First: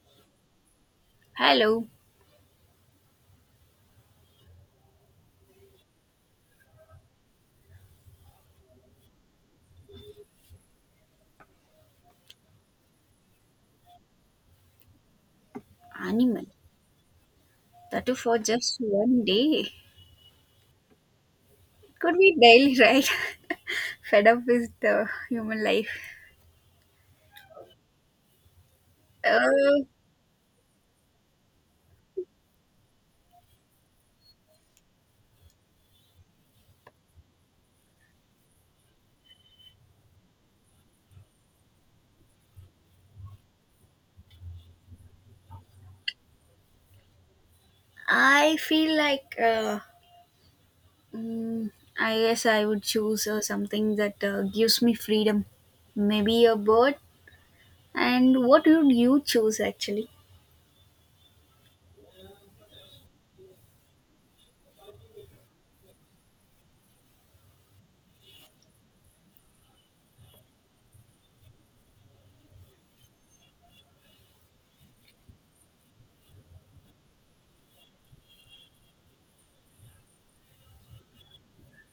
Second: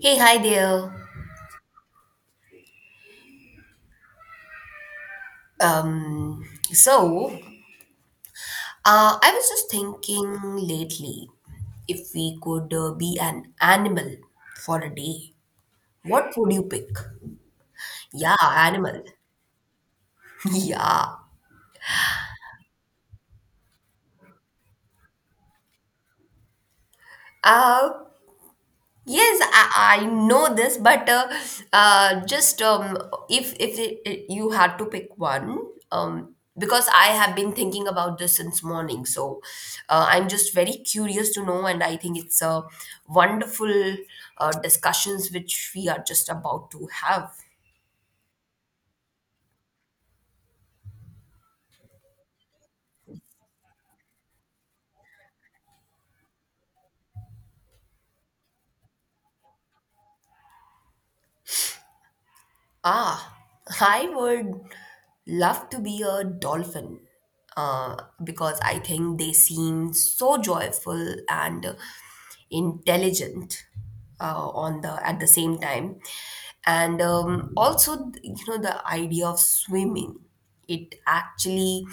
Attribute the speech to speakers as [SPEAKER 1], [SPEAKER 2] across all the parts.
[SPEAKER 1] Hey, hi there.
[SPEAKER 2] Hello,
[SPEAKER 1] Um, so I was just thinking lately if we could be an animal for a day, what
[SPEAKER 2] animal.
[SPEAKER 1] would you pick?
[SPEAKER 2] That too
[SPEAKER 1] Yeah,
[SPEAKER 2] for just
[SPEAKER 1] animal.
[SPEAKER 2] one day.
[SPEAKER 1] Yeah.
[SPEAKER 2] Could be daily, right? Fed up with the human life.
[SPEAKER 1] Uh, Yes,
[SPEAKER 2] Uh,
[SPEAKER 1] I know this, but just if it, it- you had to pick one, because I have been thinking about this since morning, so I'm just very curious to know, and I think it's a wonderful discussions which we are just about to have.
[SPEAKER 2] I feel like mm, I guess I would choose something that gives me freedom. Maybe a bird. And what would you choose actually?
[SPEAKER 1] Ah, I would love to be a dolphin uh, because I think they seem so joyful and intelligent on the at the same time, and also you know the idea of swimming. It actually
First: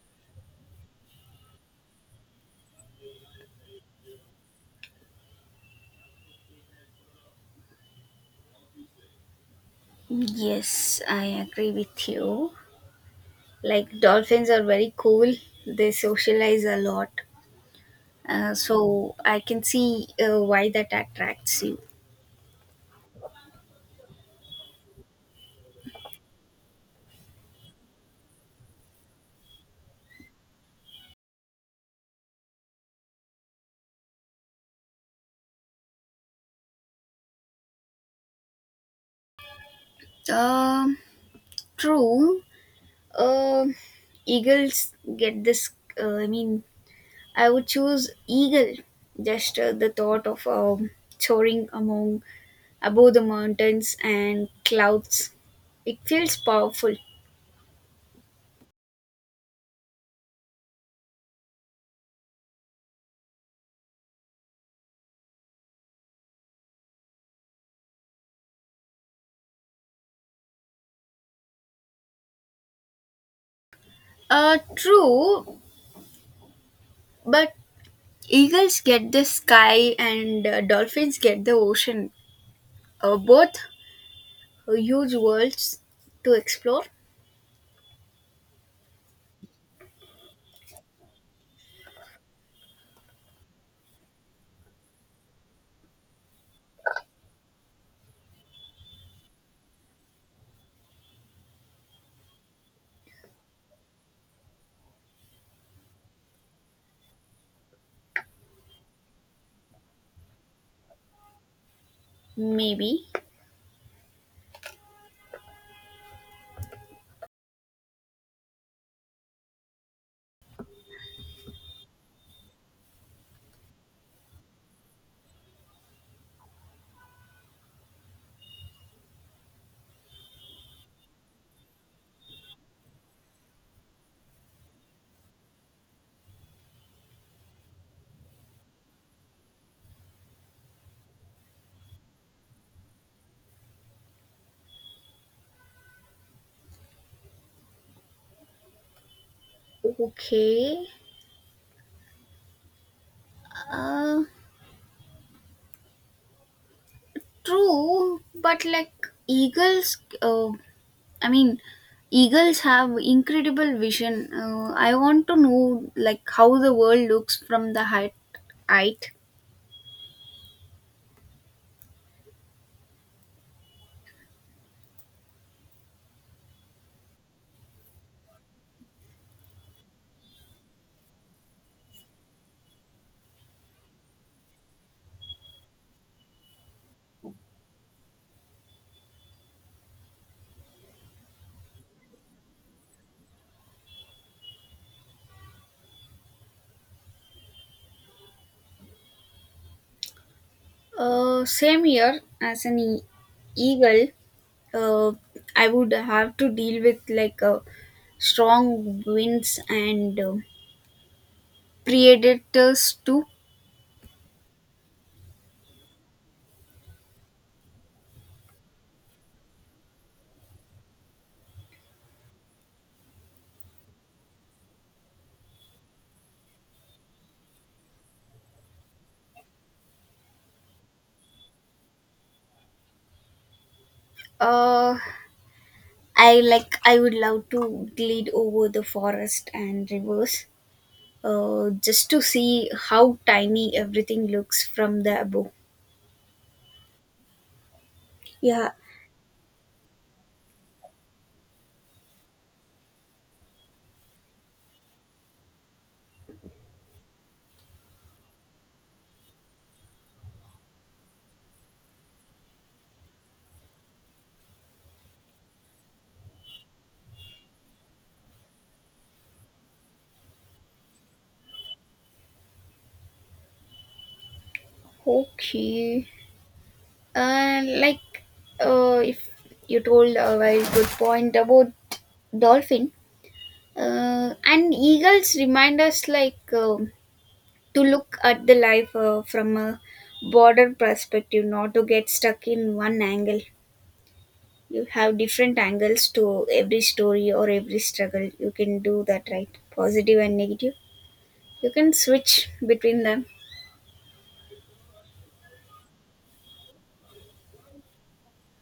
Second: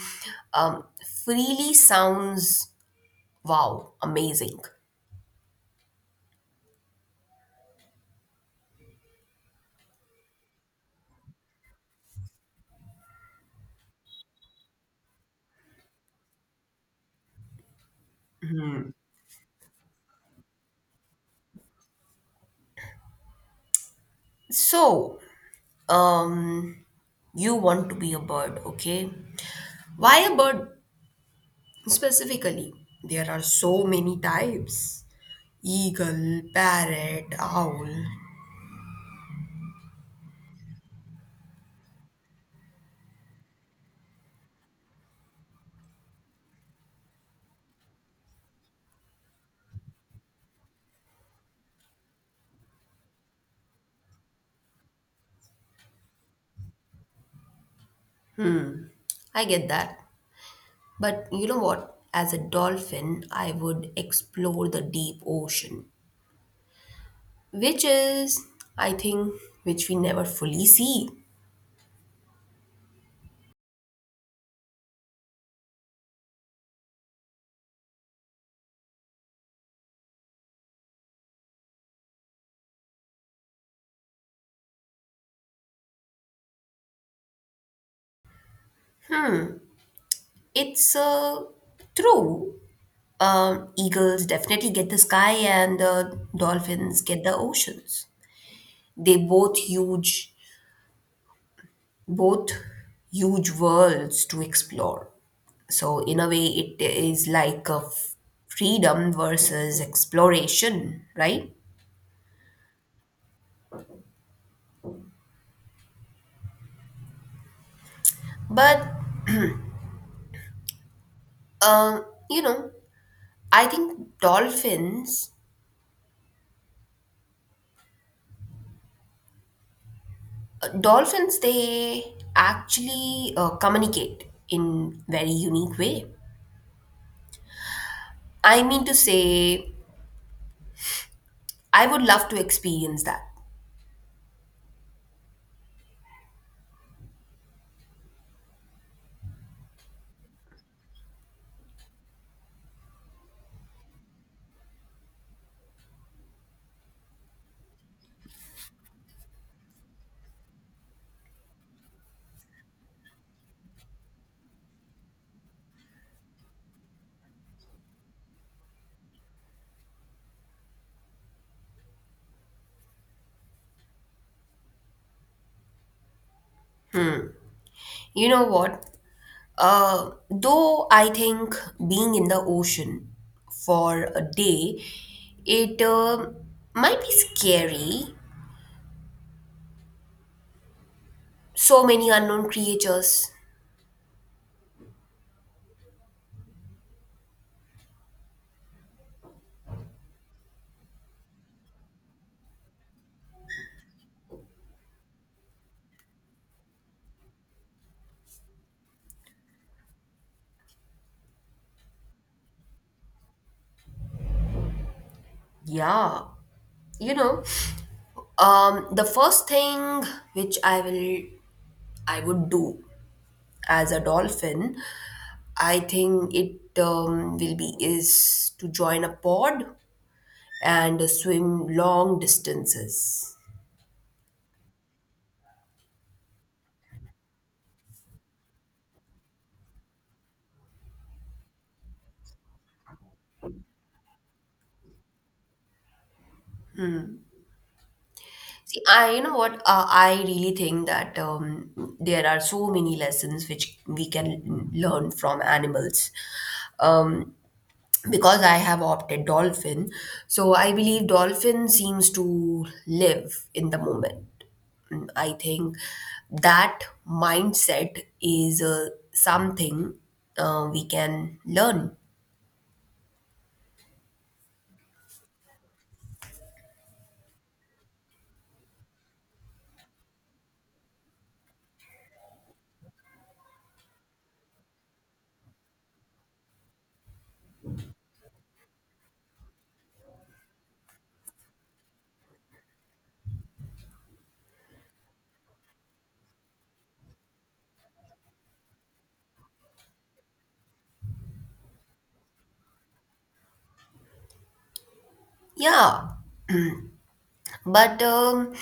[SPEAKER 1] um, freely sounds wow, amazing.
[SPEAKER 2] Yes, I agree with you. Like dolphins are very cool. They socialize a lot. So I can see why that attracts you.
[SPEAKER 1] So, um, you want to be a bird, okay? Why a bird? Specifically, there are so many types eagle, parrot, owl.
[SPEAKER 2] Um, True. Um Eagles get this. I mean, I would choose eagle. Just the thought of soaring among above the mountains and clouds. It feels powerful.
[SPEAKER 1] I get that. But you know what? As a dolphin, I would explore the deep ocean, which is, I think, which we never fully see.
[SPEAKER 2] True, but eagles get the sky, and dolphins get the ocean. Both huge worlds to explore,
[SPEAKER 1] It's true. Eagles definitely get the sky, and dolphins get the oceans. They both huge worlds to explore. So, in a way, it is like a freedom versus exploration, right?
[SPEAKER 2] maybe.
[SPEAKER 1] But, you know, I think dolphins, dolphins, they actually communicate in very unique way. I mean to say, I would love to experience that.
[SPEAKER 2] Okay. Uh, True, but like eagles, uh, I mean, eagles have incredible vision. I want to know like how the world looks from the height. Height.
[SPEAKER 1] You know what? Though I think being in the ocean for a day, it might be scary. So many unknown creatures.
[SPEAKER 2] Same here as an eagle. Uh, I would have to deal with like strong winds and predators too.
[SPEAKER 1] Yeah, you know. The first thing which I will I would do as a dolphin, I think it will be is to join a pod and swim long distances.
[SPEAKER 2] Uh, I would love to glide over the forest and rivers, just to see how tiny everything looks from the above. Yeah.
[SPEAKER 1] See, you know what? I really think that there are so many lessons which we can learn from animals. Um, because I have opted dolphin, so I believe dolphin seems to live in the moment. I think that mindset is something we can learn.
[SPEAKER 2] Okay. And like, if you told a very good point about dolphin and eagles remind us, like, to look at the life, from a broader perspective, not to get stuck in one angle. You have different angles to every story or every struggle. You can do that, right? Positive and negative, you can switch between them.
[SPEAKER 1] Yeah, but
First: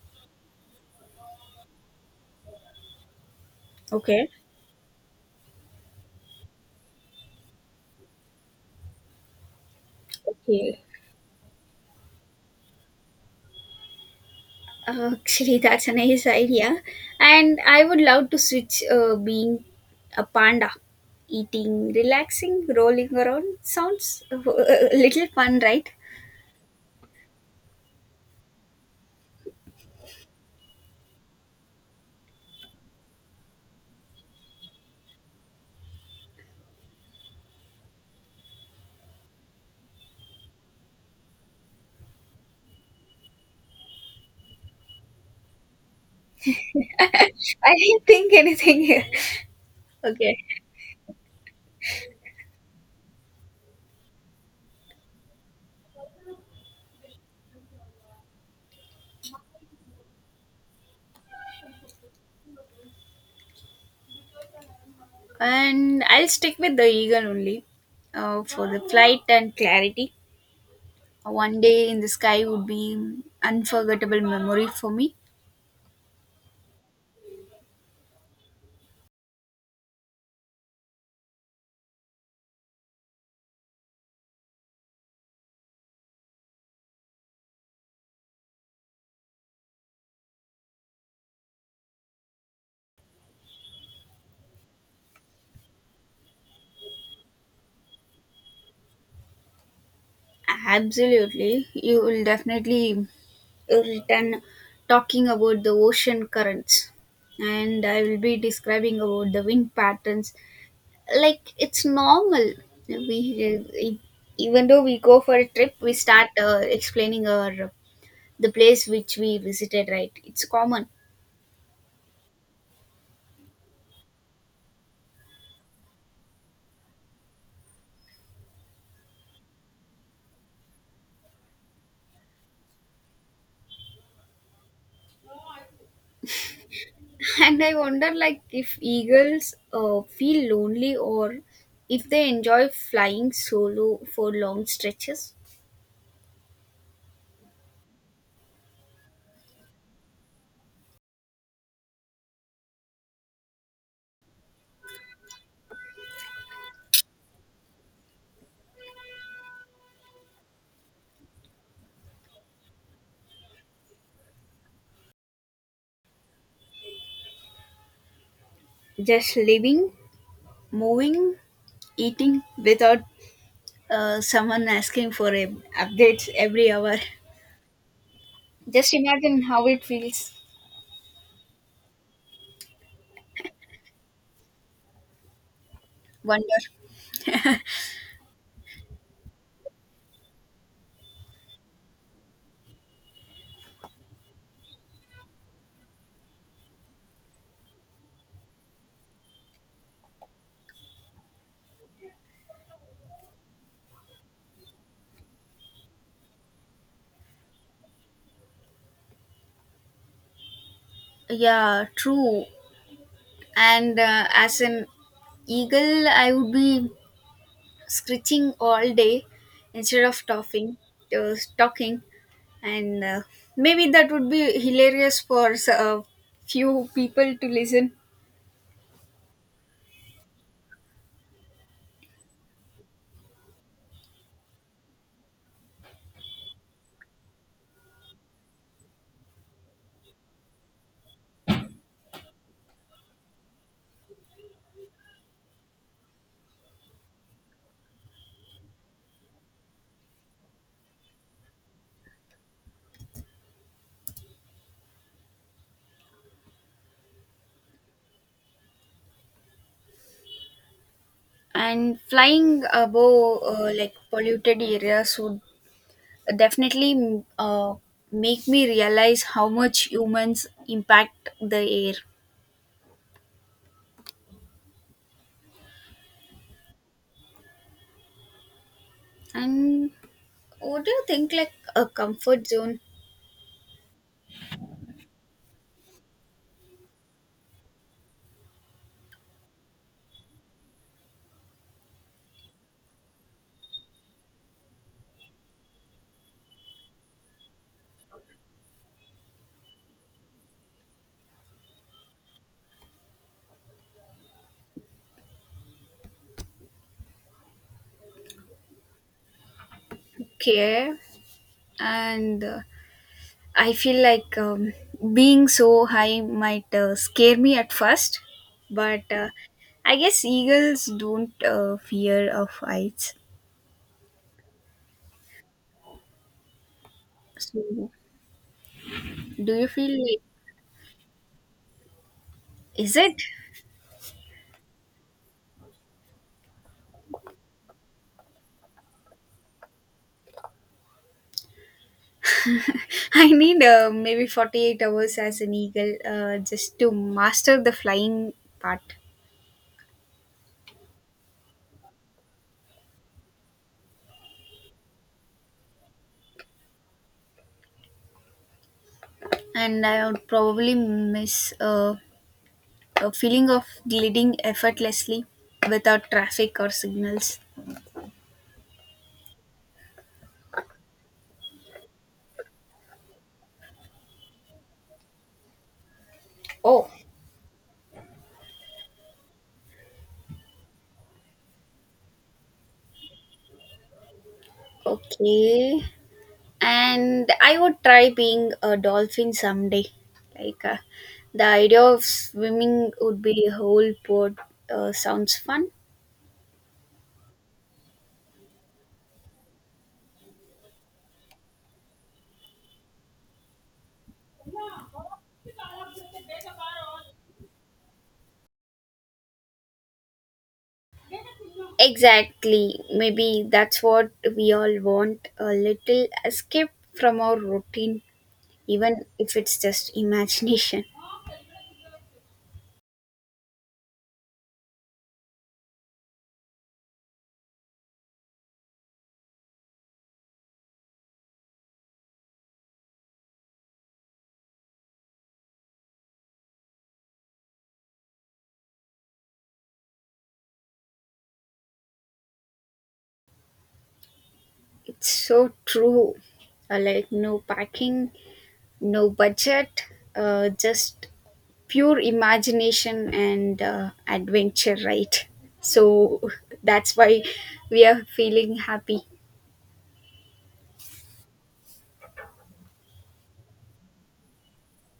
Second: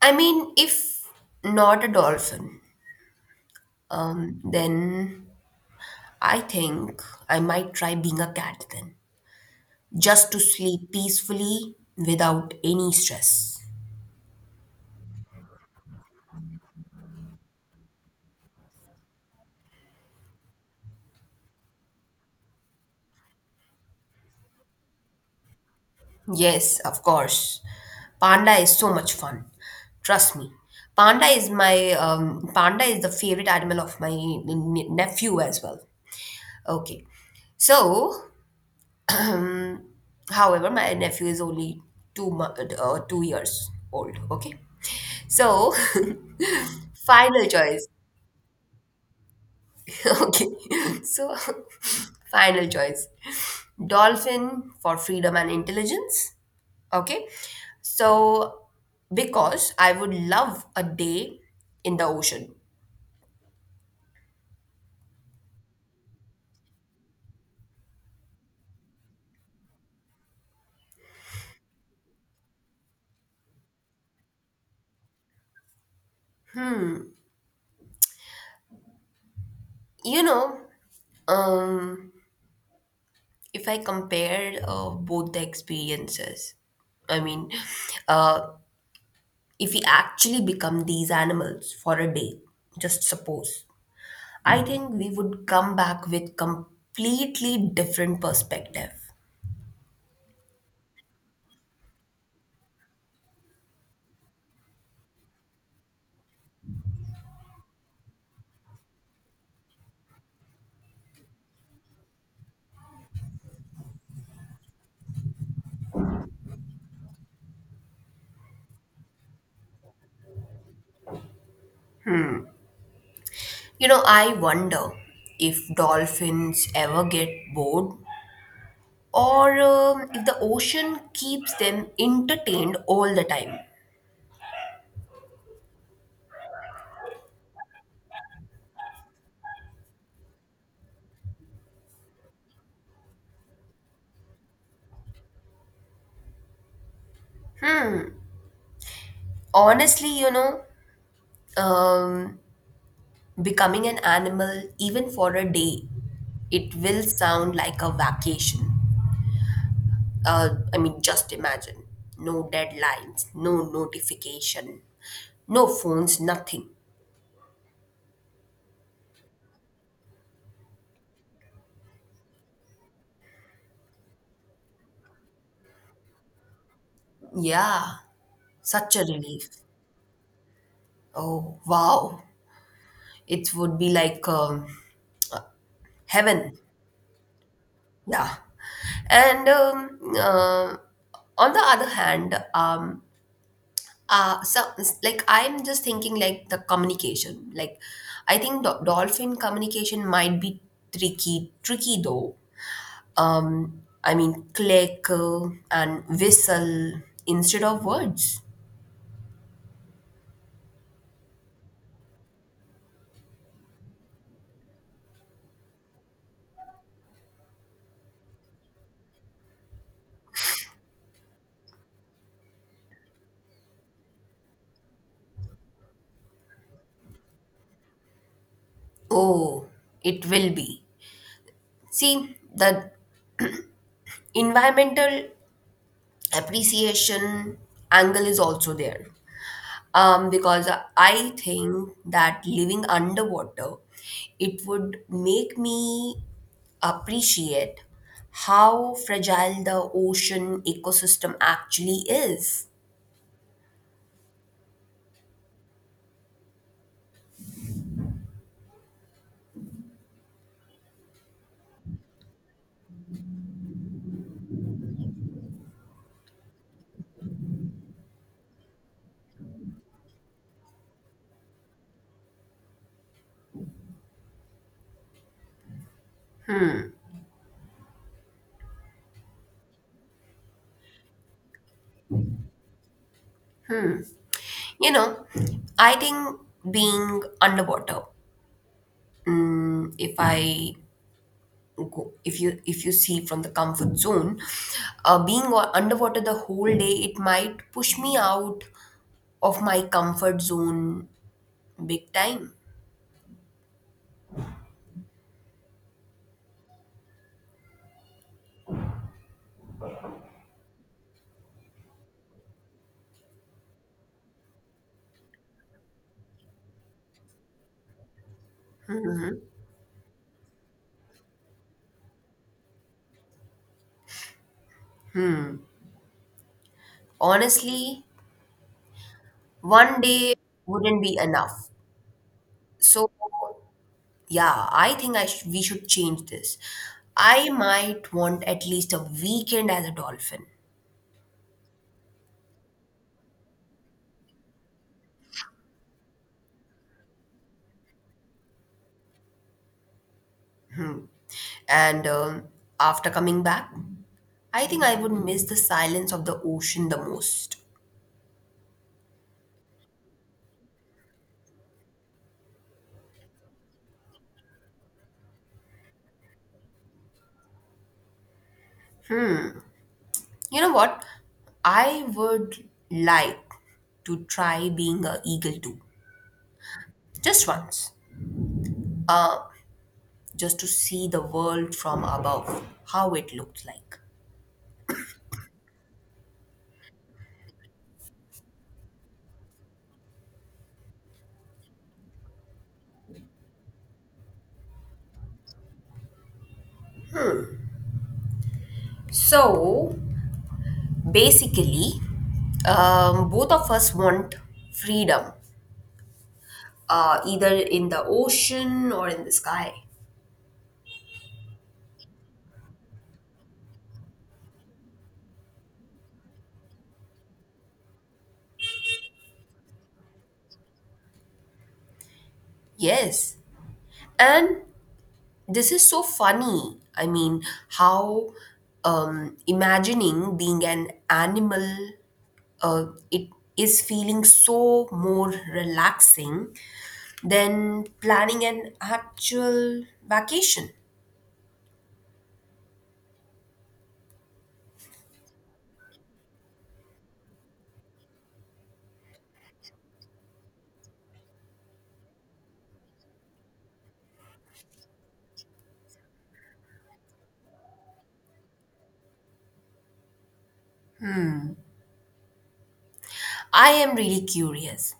[SPEAKER 1] I mean, if not a dolphin,
[SPEAKER 2] Okay.
[SPEAKER 1] then I think I might try being a cat then, just to
[SPEAKER 2] Okay.
[SPEAKER 1] sleep peacefully without any stress.
[SPEAKER 2] Actually, that's a nice idea, and I would love to switch being a panda. Eating, relaxing, rolling around sounds, a little fun, right?
[SPEAKER 1] Yes, of course. Panda is so much fun. Trust me. Panda is the favorite animal of my nephew as well. Okay. So, um, however, my nephew is only 2 years old. Okay. So, final
[SPEAKER 2] I
[SPEAKER 1] choice.
[SPEAKER 2] didn't think anything here. Okay.
[SPEAKER 1] Okay, so final choice dolphin for freedom and intelligence. Okay, so because I would love a day in the ocean.
[SPEAKER 2] And I'll stick with the eagle only, for the flight and clarity. One day in the sky would be unforgettable memory for me.
[SPEAKER 1] You know, um, if I compare both the experiences, I mean, uh, if we actually become these animals for a day, just suppose, I think we would come back with completely different perspective.
[SPEAKER 2] Absolutely. You will definitely return talking about the ocean currents. And I will be describing about the wind patterns. Like it's normal. We e, Even though we go for a trip, we start explaining our the place which we visited, right? It's common.
[SPEAKER 1] You know, I wonder if dolphins ever get bored or if the ocean keeps them entertained all the time.
[SPEAKER 2] And I wonder, like, if eagles feel lonely, or if they enjoy flying solo for long stretches.
[SPEAKER 1] Honestly, you know, um, becoming an animal, even for a day, it will sound like a vacation. I mean, just imagine no deadlines, no notification, no phones, nothing.
[SPEAKER 2] Just living, moving, eating without someone asking for updates every hour.
[SPEAKER 1] Yeah,
[SPEAKER 2] Just
[SPEAKER 1] such a
[SPEAKER 2] imagine
[SPEAKER 1] relief.
[SPEAKER 2] how it feels.
[SPEAKER 1] Oh, wow. It would be like heaven.
[SPEAKER 2] Wonder.
[SPEAKER 1] Yeah. And on the other hand, uh, so like I'm just thinking like the communication. Like I think dolphin communication might be tricky, tricky though. I mean, click and whistle instead of words.
[SPEAKER 2] Yeah, true. And as an eagle, I would be screeching all day instead of talking. And maybe that would be hilarious for a few people to listen.
[SPEAKER 1] Oh, it will be. See, the environmental appreciation angle is also there. Because I think that living underwater, it would make me appreciate how fragile the ocean ecosystem actually is.
[SPEAKER 2] And flying above, like polluted areas would definitely make me realize how much humans impact the air. And what do you think, like, a comfort zone?
[SPEAKER 1] You know, I think being underwater, if I go, if you see from the comfort zone, being underwater the whole day, it might push me out of my comfort zone big time.
[SPEAKER 2] Care. And I feel like, being so high might scare me at first, but I guess eagles don't fear of heights. So,
[SPEAKER 1] Honestly,
[SPEAKER 2] do you feel
[SPEAKER 1] one
[SPEAKER 2] like,
[SPEAKER 1] day wouldn't be enough.
[SPEAKER 2] is
[SPEAKER 1] So,
[SPEAKER 2] it?
[SPEAKER 1] yeah, I think we should change this. I might want at least a weekend as a dolphin.
[SPEAKER 2] I need, maybe 48 hours as an eagle, just to master the flying part.
[SPEAKER 1] Hmm. And after coming back, I think I would miss the silence of the ocean the most.
[SPEAKER 2] And I would probably miss, a feeling of gliding effortlessly without traffic or signals.
[SPEAKER 1] You know what? I would like to try being an eagle too,
[SPEAKER 2] Oh,
[SPEAKER 1] just once, uh, just to see the world from above, how it looks like.
[SPEAKER 2] okay. And I would try being a dolphin someday. Like, the idea of swimming would be a whole port, sounds fun.
[SPEAKER 1] So basically, both of us want freedom, either in the ocean or in the sky.
[SPEAKER 2] Exactly. Maybe that's what we all want, a little escape from our routine, even if it's just imagination.
[SPEAKER 1] Yes. And this is so funny. I mean, how imagining being an animal, it is feeling so more relaxing than planning an actual vacation.
[SPEAKER 2] It's so true. Like, no packing, no budget, just pure imagination and adventure, right? So, that's why we are feeling happy.
[SPEAKER 1] I am really curious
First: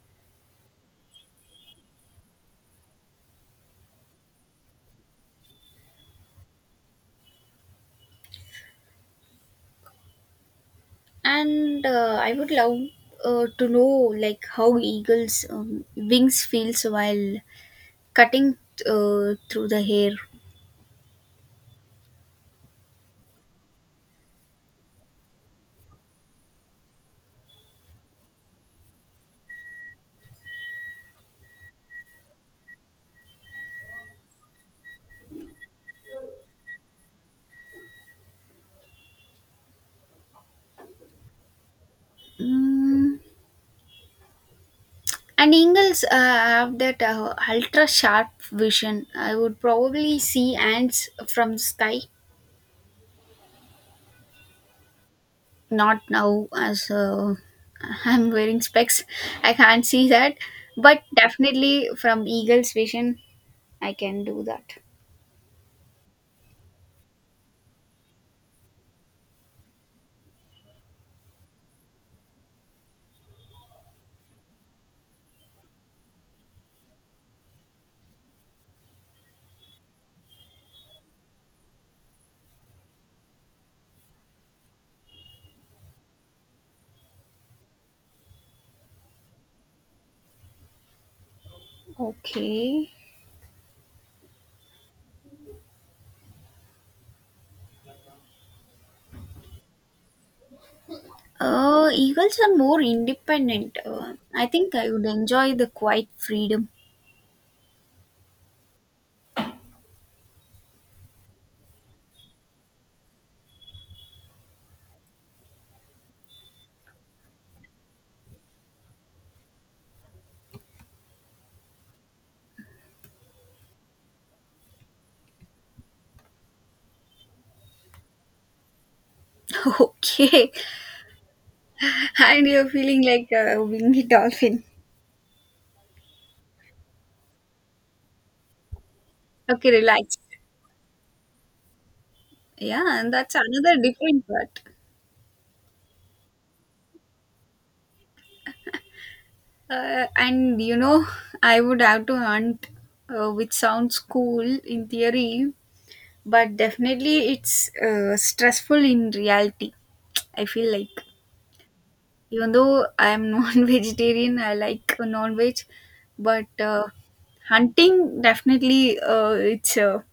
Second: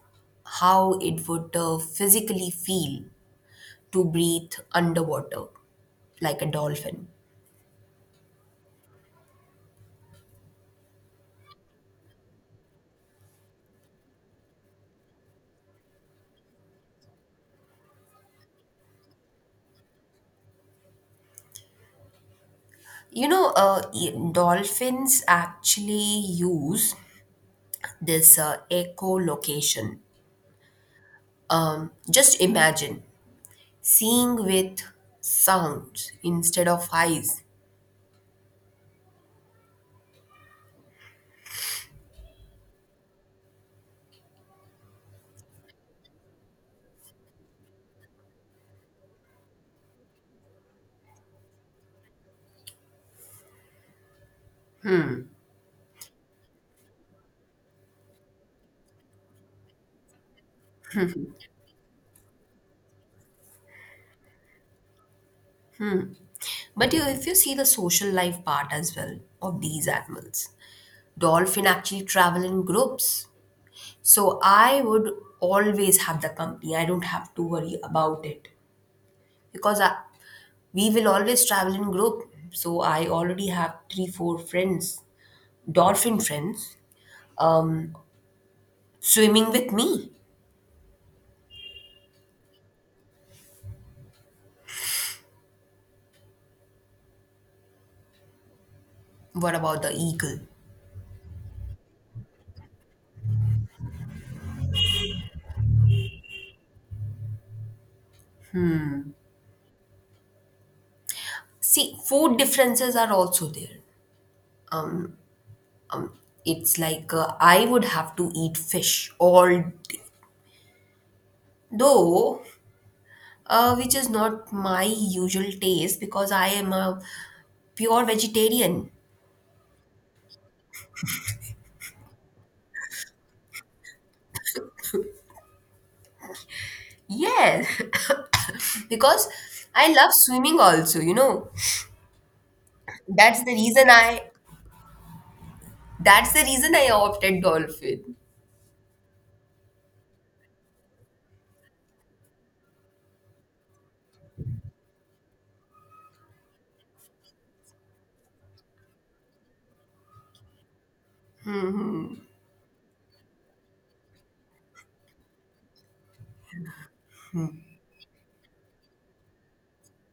[SPEAKER 1] how it would physically feel to breathe underwater like a dolphin.
[SPEAKER 2] And I would love, to know, like, how eagles' wings feels while cutting, through the hair.
[SPEAKER 1] You know, dolphins actually use this echolocation. Just imagine seeing with sounds instead of eyes.
[SPEAKER 2] Mm. And eagles have that ultra sharp vision. I would probably see ants from sky, not now as I'm wearing specs, I can't see that. But definitely from eagles vision I can do that.
[SPEAKER 1] But you, if you see the social life part as well of these animals, dolphin actually travel in groups. So I would always have the company. I don't have to worry about it because we will always travel in group. So I already have three, four friends dolphin friends um, swimming with me.
[SPEAKER 2] Okay.
[SPEAKER 1] What about the eagle?
[SPEAKER 2] Eagles are more independent. I think I would enjoy the quiet freedom.
[SPEAKER 1] See, food differences are also there. It's like I would have to eat fish, although which is not my usual taste because I am a pure vegetarian.
[SPEAKER 2] Okay. And you're feeling like a winged dolphin.
[SPEAKER 1] Yes, because
[SPEAKER 2] Okay,
[SPEAKER 1] I love
[SPEAKER 2] relax.
[SPEAKER 1] swimming also. You know,
[SPEAKER 2] Yeah, and that's
[SPEAKER 1] that's the
[SPEAKER 2] another
[SPEAKER 1] reason I
[SPEAKER 2] different part.
[SPEAKER 1] that's the reason I opted dolphin.
[SPEAKER 2] And, I would have to hunt, which sounds cool in theory, but definitely it's stressful in reality. I feel like, even though I am non-vegetarian, I like non-veg. But hunting definitely, it's a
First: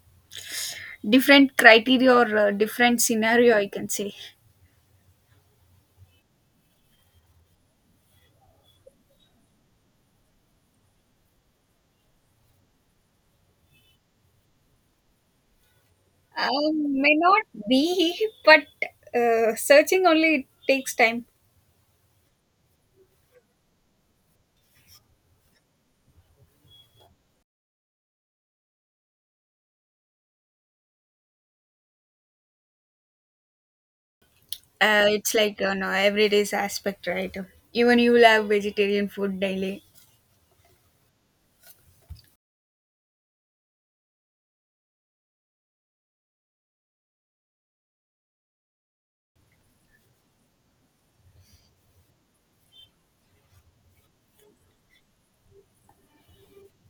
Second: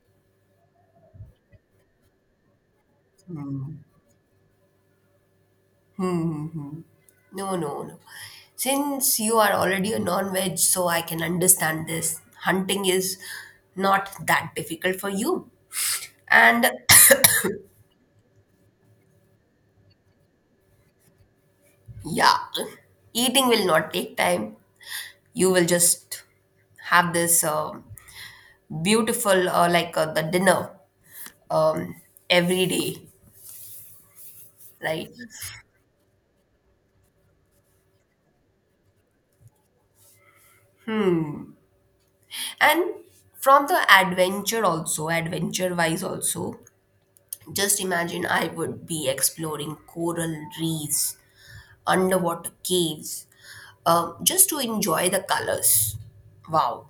[SPEAKER 2] different criteria, or different scenario, I
[SPEAKER 1] Hmm.
[SPEAKER 2] can say.
[SPEAKER 1] Mm-hmm. No, no, no. Since you are already a non veg, so I can understand this. Hunting is not that difficult for you. And
[SPEAKER 2] I may not be, but searching only takes time.
[SPEAKER 1] yeah, eating will not take time. You will just have this beautiful, like the dinner um, every day, right?
[SPEAKER 2] It's like, no everyday's aspect, right? Even you will have vegetarian food daily.
[SPEAKER 1] And from the adventure, also, adventure wise, also, just imagine I would be exploring coral reefs underwater caves just to enjoy the colors. Wow.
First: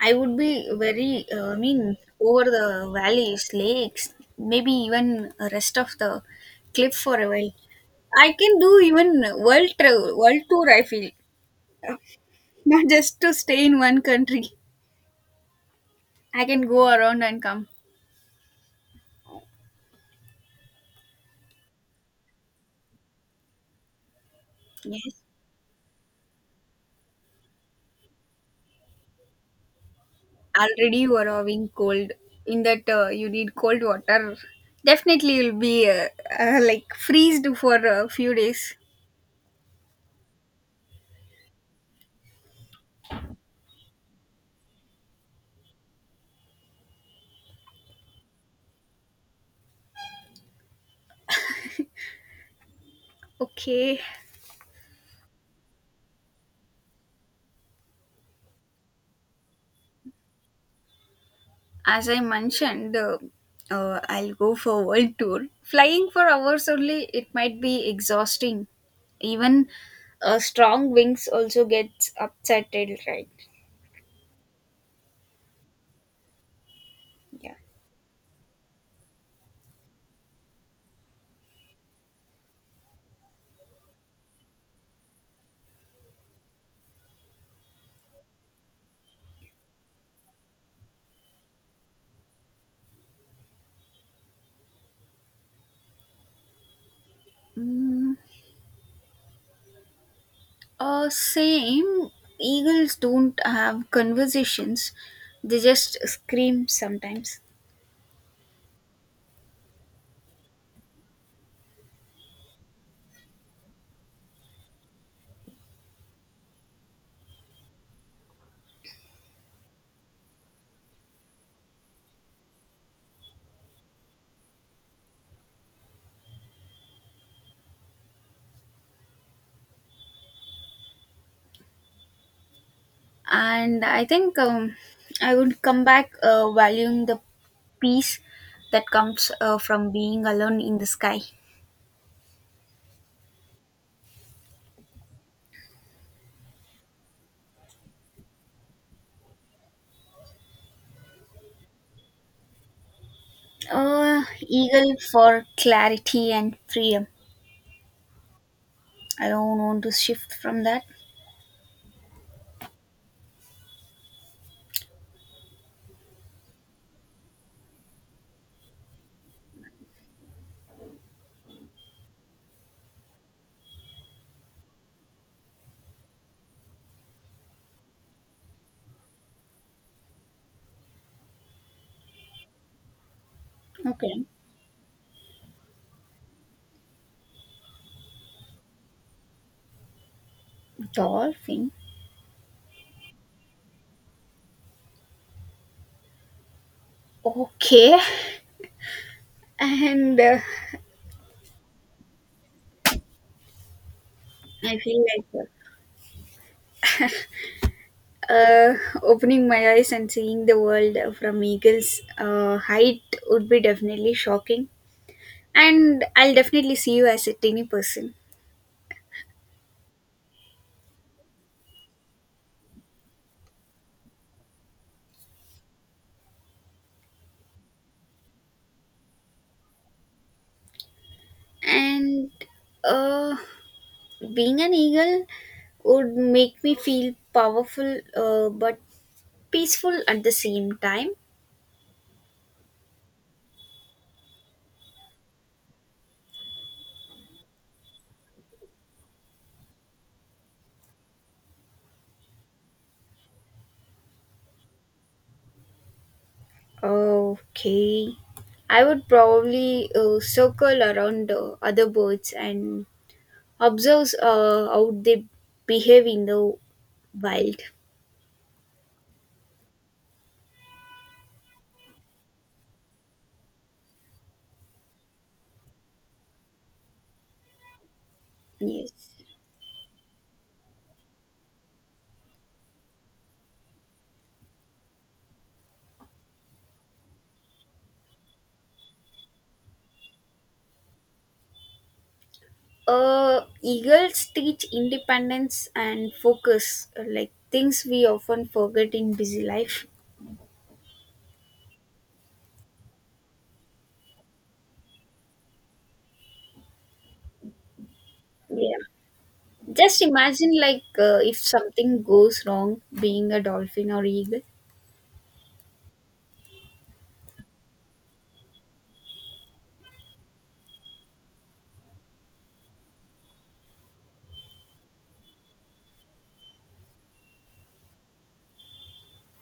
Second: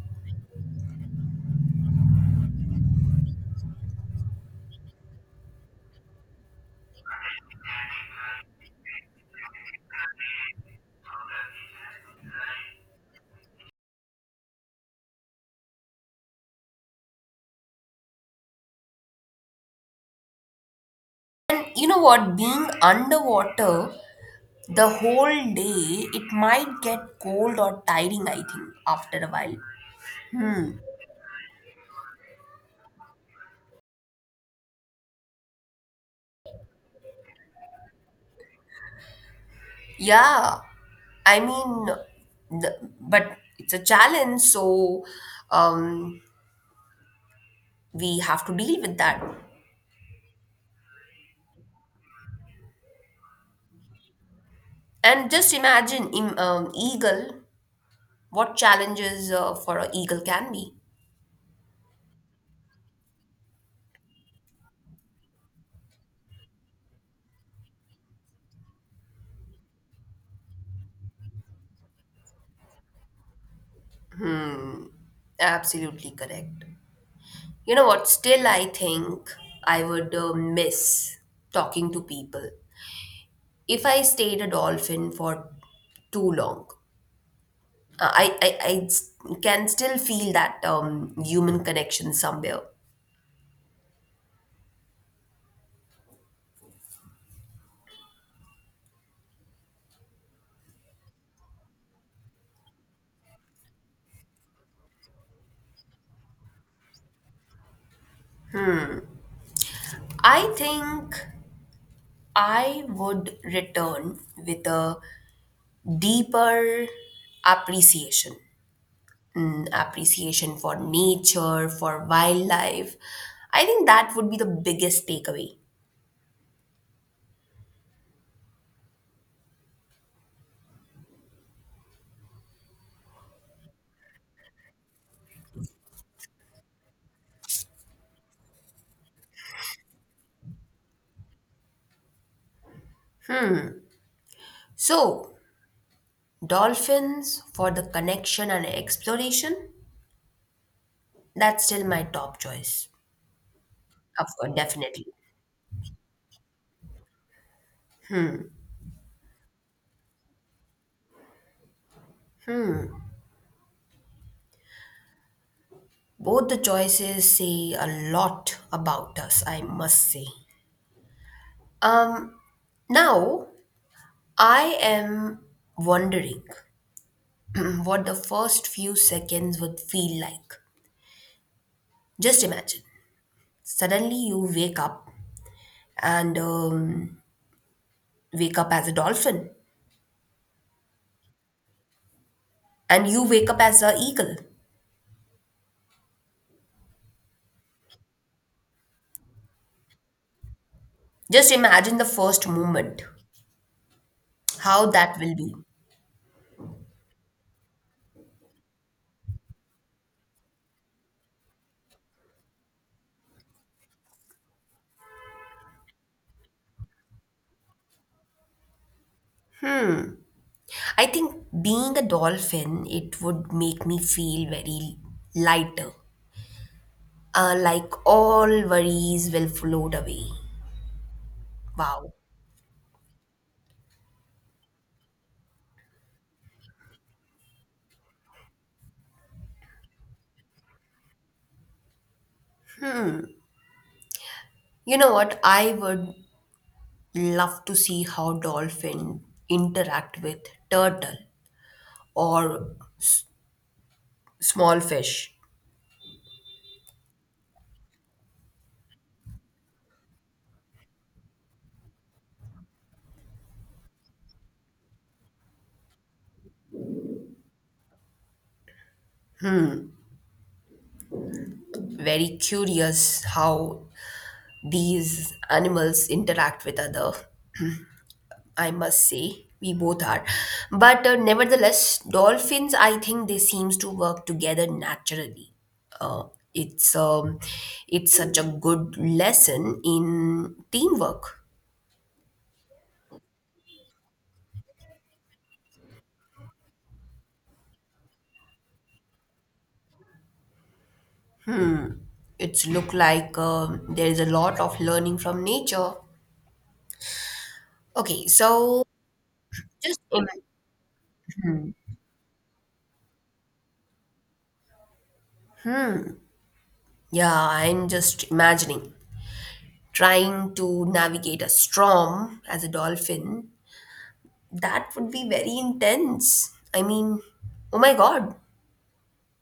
[SPEAKER 2] I would be very, I mean, over the valleys, lakes, maybe even rest of the cliff for a while. I can do even world travel, world tour. I feel not just to stay in one country. I can go around and come.
[SPEAKER 1] And you know what? Being underwater the
[SPEAKER 2] Yes,
[SPEAKER 1] whole day, it might get cold or tiring, I think, after a while.
[SPEAKER 2] already you are having cold. In that, you need cold water. Definitely, you'll be like freezed for a few days.
[SPEAKER 1] Yeah, I mean, but it's a challenge, so um, we have to deal with that.
[SPEAKER 2] Okay.
[SPEAKER 1] And just imagine, eagle, what challenges for an eagle can be.
[SPEAKER 2] As I mentioned, I'll go for world tour. Flying for hours only, it might be exhausting. Even, strong wings also gets upsetted, right?
[SPEAKER 1] Hmm, absolutely correct.
[SPEAKER 2] Yeah.
[SPEAKER 1] You know what? Still, I think I would miss talking to people. If I stayed a dolphin for too long, uh, I, I, I s- can still feel that human connection somewhere.
[SPEAKER 2] Mm, same. Eagles don't have conversations; they just scream sometimes.
[SPEAKER 1] I think I would return with a deeper appreciation. Appreciation for nature, for wildlife. I think that would be the biggest takeaway.
[SPEAKER 2] And I think, I would come back, valuing the peace that comes, from being alone in the sky.
[SPEAKER 1] So, dolphins for the connection and exploration, that's still my top choice. Of course,
[SPEAKER 2] Eagle
[SPEAKER 1] definitely.
[SPEAKER 2] for clarity and freedom. I don't want to shift from that.
[SPEAKER 1] Both the choices say a lot about us, I must say. Um, Now I am wondering what the first few seconds would feel like. Just imagine. Suddenly
[SPEAKER 2] Okay.
[SPEAKER 1] you wake up and wake up as a dolphin
[SPEAKER 2] Dolphin.
[SPEAKER 1] and you wake up as a eagle.
[SPEAKER 2] Okay. And
[SPEAKER 1] Just imagine the first moment,
[SPEAKER 2] I
[SPEAKER 1] how
[SPEAKER 2] feel
[SPEAKER 1] that will
[SPEAKER 2] like
[SPEAKER 1] be.
[SPEAKER 2] uh, uh, opening my eyes and seeing the world from eagle's height would be definitely shocking. And I'll definitely see you as a tiny person.
[SPEAKER 1] I think being a dolphin, it would make me feel very lighter. Like all worries will float away. Wow.
[SPEAKER 2] And uh, being an eagle would make me feel powerful, but peaceful at the same time.
[SPEAKER 1] You know what? I would love to see how dolphin interact with turtle or small fish.
[SPEAKER 2] Okay. I would probably circle around other birds and observe how they behave in the wild.
[SPEAKER 1] Very curious how these animals interact with other. I must
[SPEAKER 2] Yes.
[SPEAKER 1] say we both are. But nevertheless, dolphins, I think they seems to work together naturally. Uh, it's um, it's such a good lesson in teamwork.
[SPEAKER 2] Eagles teach independence and focus, like things we often forget in busy life.
[SPEAKER 1] It's look like there is a lot of learning from nature. Okay,
[SPEAKER 2] Yeah.
[SPEAKER 1] so just
[SPEAKER 2] Just
[SPEAKER 1] im-
[SPEAKER 2] imagine, like, if something goes wrong being a dolphin or eagle.
[SPEAKER 1] yeah, I'm just imagining trying to navigate a storm as a dolphin. That would be very intense. I mean, oh my God.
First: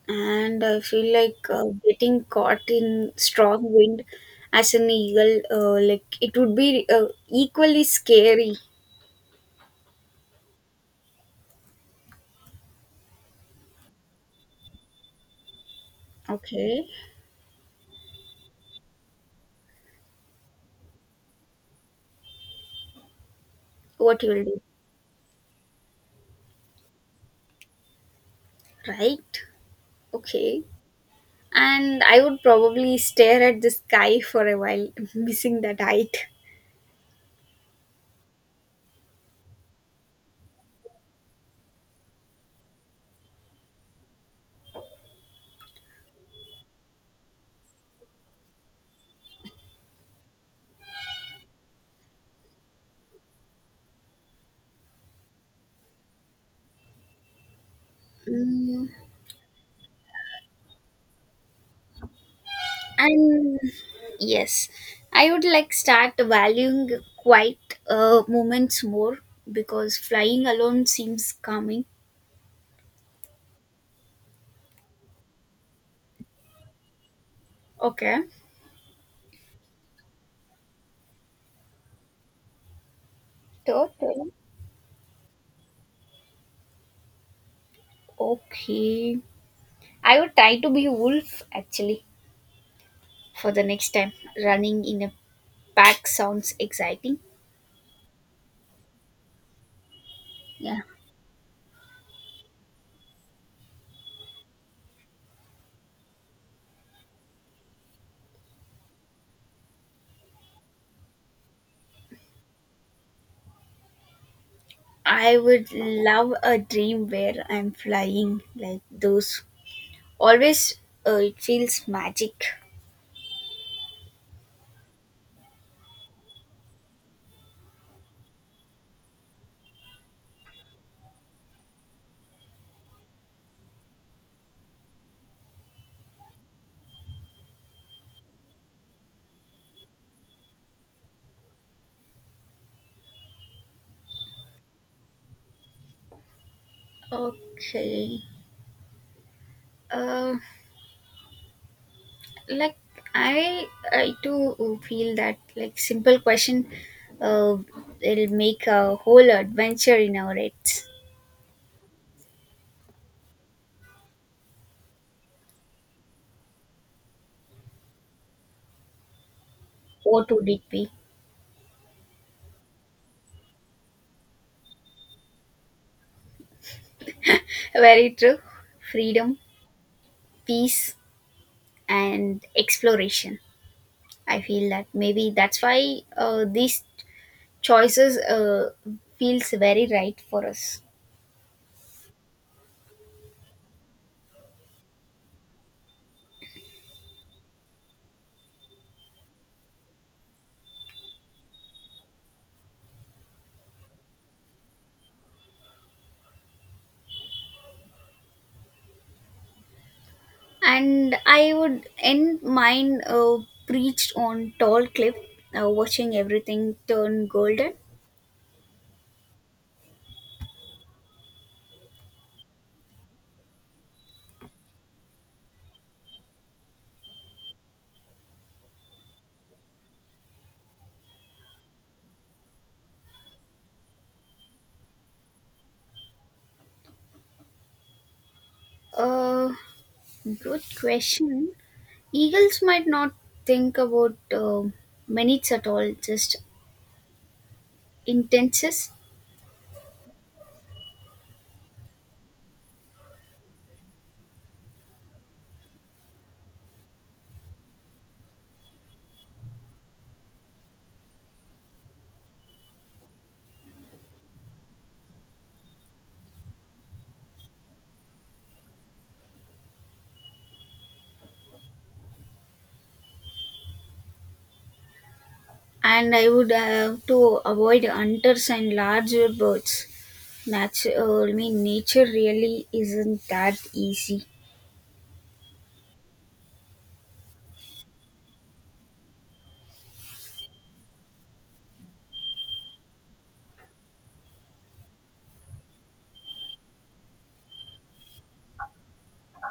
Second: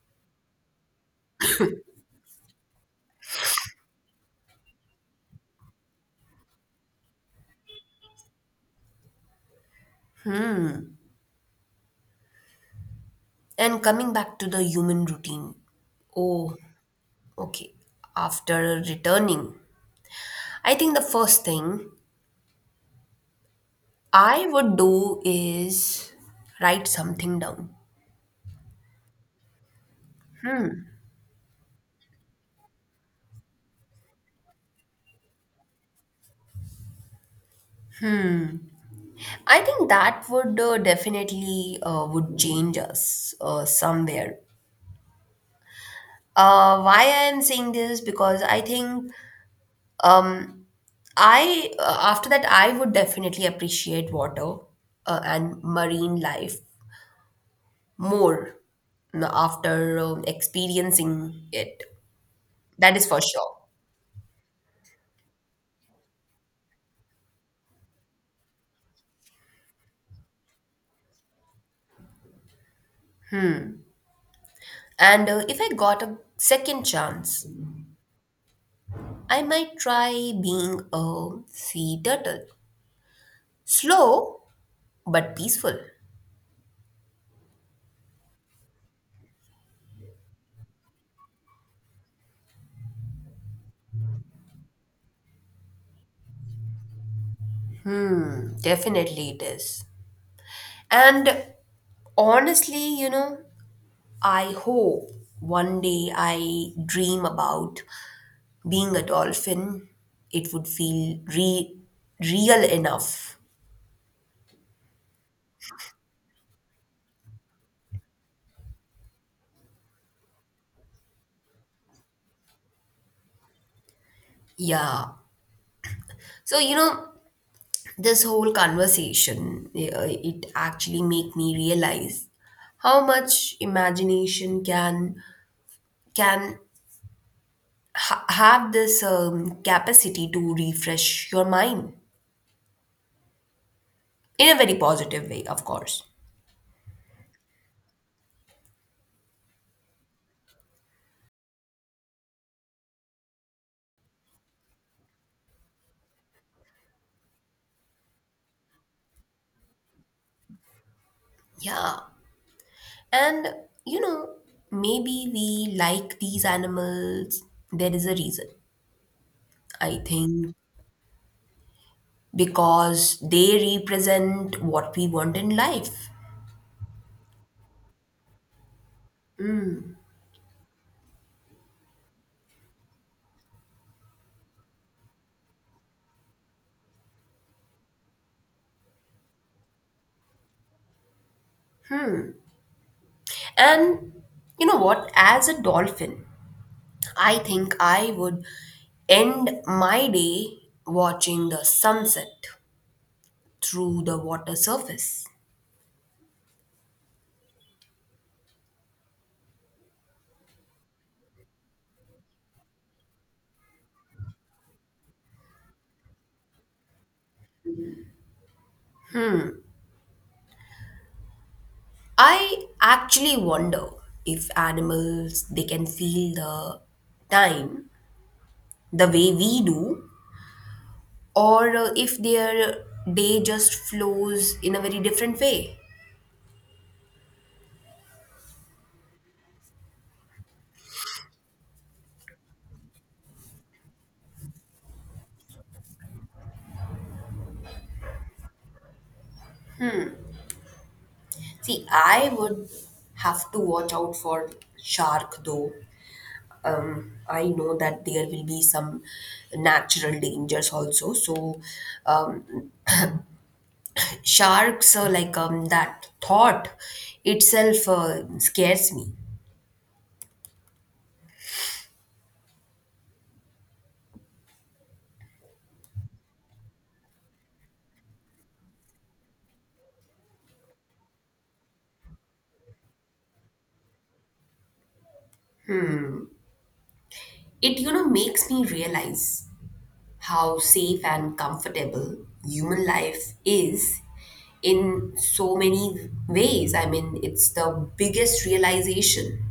[SPEAKER 2] And I feel like getting caught in strong wind as an eagle, like it would be equally scary.
[SPEAKER 1] And coming back to the human routine. Oh,
[SPEAKER 2] Okay,
[SPEAKER 1] okay. After returning, I think the first thing
[SPEAKER 2] what you will
[SPEAKER 1] I
[SPEAKER 2] do,
[SPEAKER 1] would do is write something down.
[SPEAKER 2] right? Okay, and I would probably stare at the sky for a while, missing that height.
[SPEAKER 1] I think that would definitely would change us somewhere. Why I am saying this because I think um, I after that I would definitely appreciate water and marine life more
[SPEAKER 2] Mm,
[SPEAKER 1] after experiencing it. That is for sure.
[SPEAKER 2] and yes, I would like start valuing quiet, moments more because flying alone seems calming.
[SPEAKER 1] And if I got a second chance,
[SPEAKER 2] Okay.
[SPEAKER 1] I might try being a sea turtle.
[SPEAKER 2] Total.
[SPEAKER 1] Slow but peaceful.
[SPEAKER 2] Okay. I would try to be a wolf actually for the next time. Running in a pack sounds exciting.
[SPEAKER 1] Hmm, definitely it is.
[SPEAKER 2] Yeah.
[SPEAKER 1] And honestly, you know, I hope one day I dream about being a dolphin. It would feel real enough.
[SPEAKER 2] I would love a dream where I'm flying like those. Always it feels magic.
[SPEAKER 1] Yeah. So, you know, this whole conversation it actually make me realize how much imagination can have this capacity to refresh your mind in a very positive way, of course.
[SPEAKER 2] Okay. Uh, like, I I do feel that, like, simple question, uh, it'll make a whole adventure in our heads.
[SPEAKER 1] Yeah, and you know, maybe we like these animals. There is a reason, I
[SPEAKER 2] What would
[SPEAKER 1] think,
[SPEAKER 2] it be?
[SPEAKER 1] because they represent what we want in life.
[SPEAKER 2] Very true. Freedom, peace, and exploration. I feel that maybe that's why these choices feels very right for us.
[SPEAKER 1] And you know what, as a dolphin, I think I would end my day watching the sunset through the water surface.
[SPEAKER 2] And I would end mine, preached on tall cliff, watching everything turn golden.
[SPEAKER 1] I actually wonder if animals they can feel the time the way we do, or if their day just flows in a very different way.
[SPEAKER 2] uh, Good question. Eagles might not think about minutes at all, just intenses.
[SPEAKER 1] See, I would have to watch out for shark though. I know that there will be some natural dangers also. So, um, sharks, like that thought itself scares me.
[SPEAKER 2] And I would have to avoid hunters and larger birds. Natural, I mean, nature really isn't that easy.
[SPEAKER 1] It, you know, makes me realize how safe and comfortable human life is in so many ways. I mean, it's the biggest realization.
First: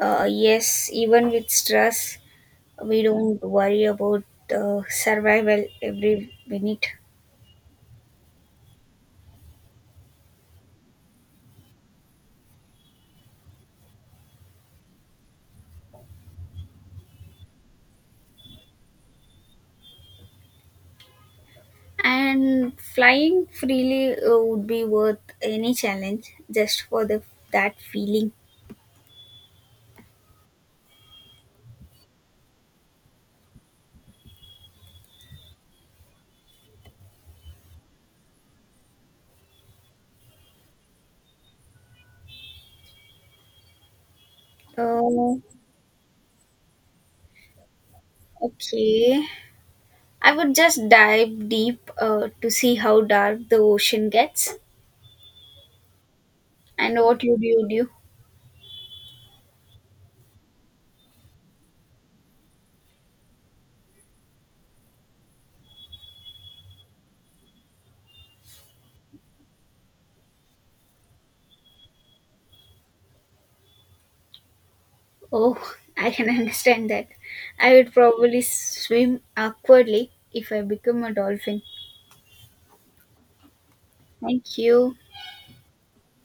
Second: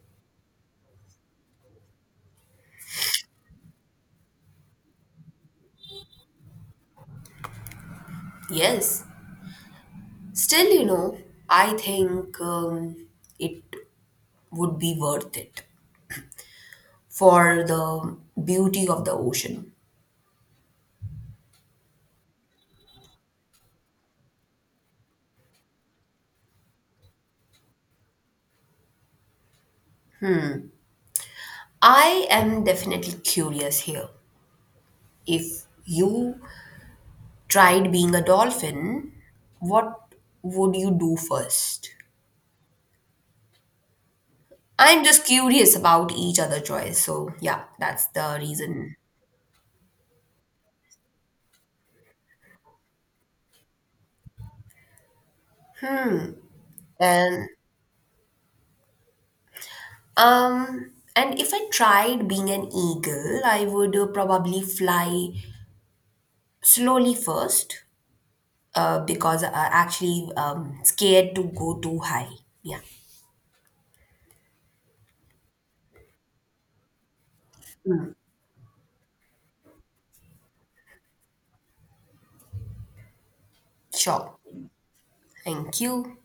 [SPEAKER 2] Yes, even with stress, we don't worry about survival every minute.
[SPEAKER 1] Yes. Still, you know, I think it would be worth it for the beauty of the ocean.
[SPEAKER 2] And flying freely would be worth any challenge just for the that feeling.
[SPEAKER 1] I am definitely curious here. If you tried being a dolphin, what would you do first? I'm just
[SPEAKER 2] Oh,
[SPEAKER 1] curious about each other choice. So yeah, that's the reason.
[SPEAKER 2] okay. I would just dive deep to see how dark the ocean gets. And what would
[SPEAKER 1] And
[SPEAKER 2] you do?
[SPEAKER 1] and if I tried being an eagle, I would probably fly slowly first because I actually scared to go too high. Yeah,
[SPEAKER 2] Oh, I can understand that. I would probably swim awkwardly if I become a dolphin.
[SPEAKER 1] sure.
[SPEAKER 2] Thank you.
[SPEAKER 1] Thank you.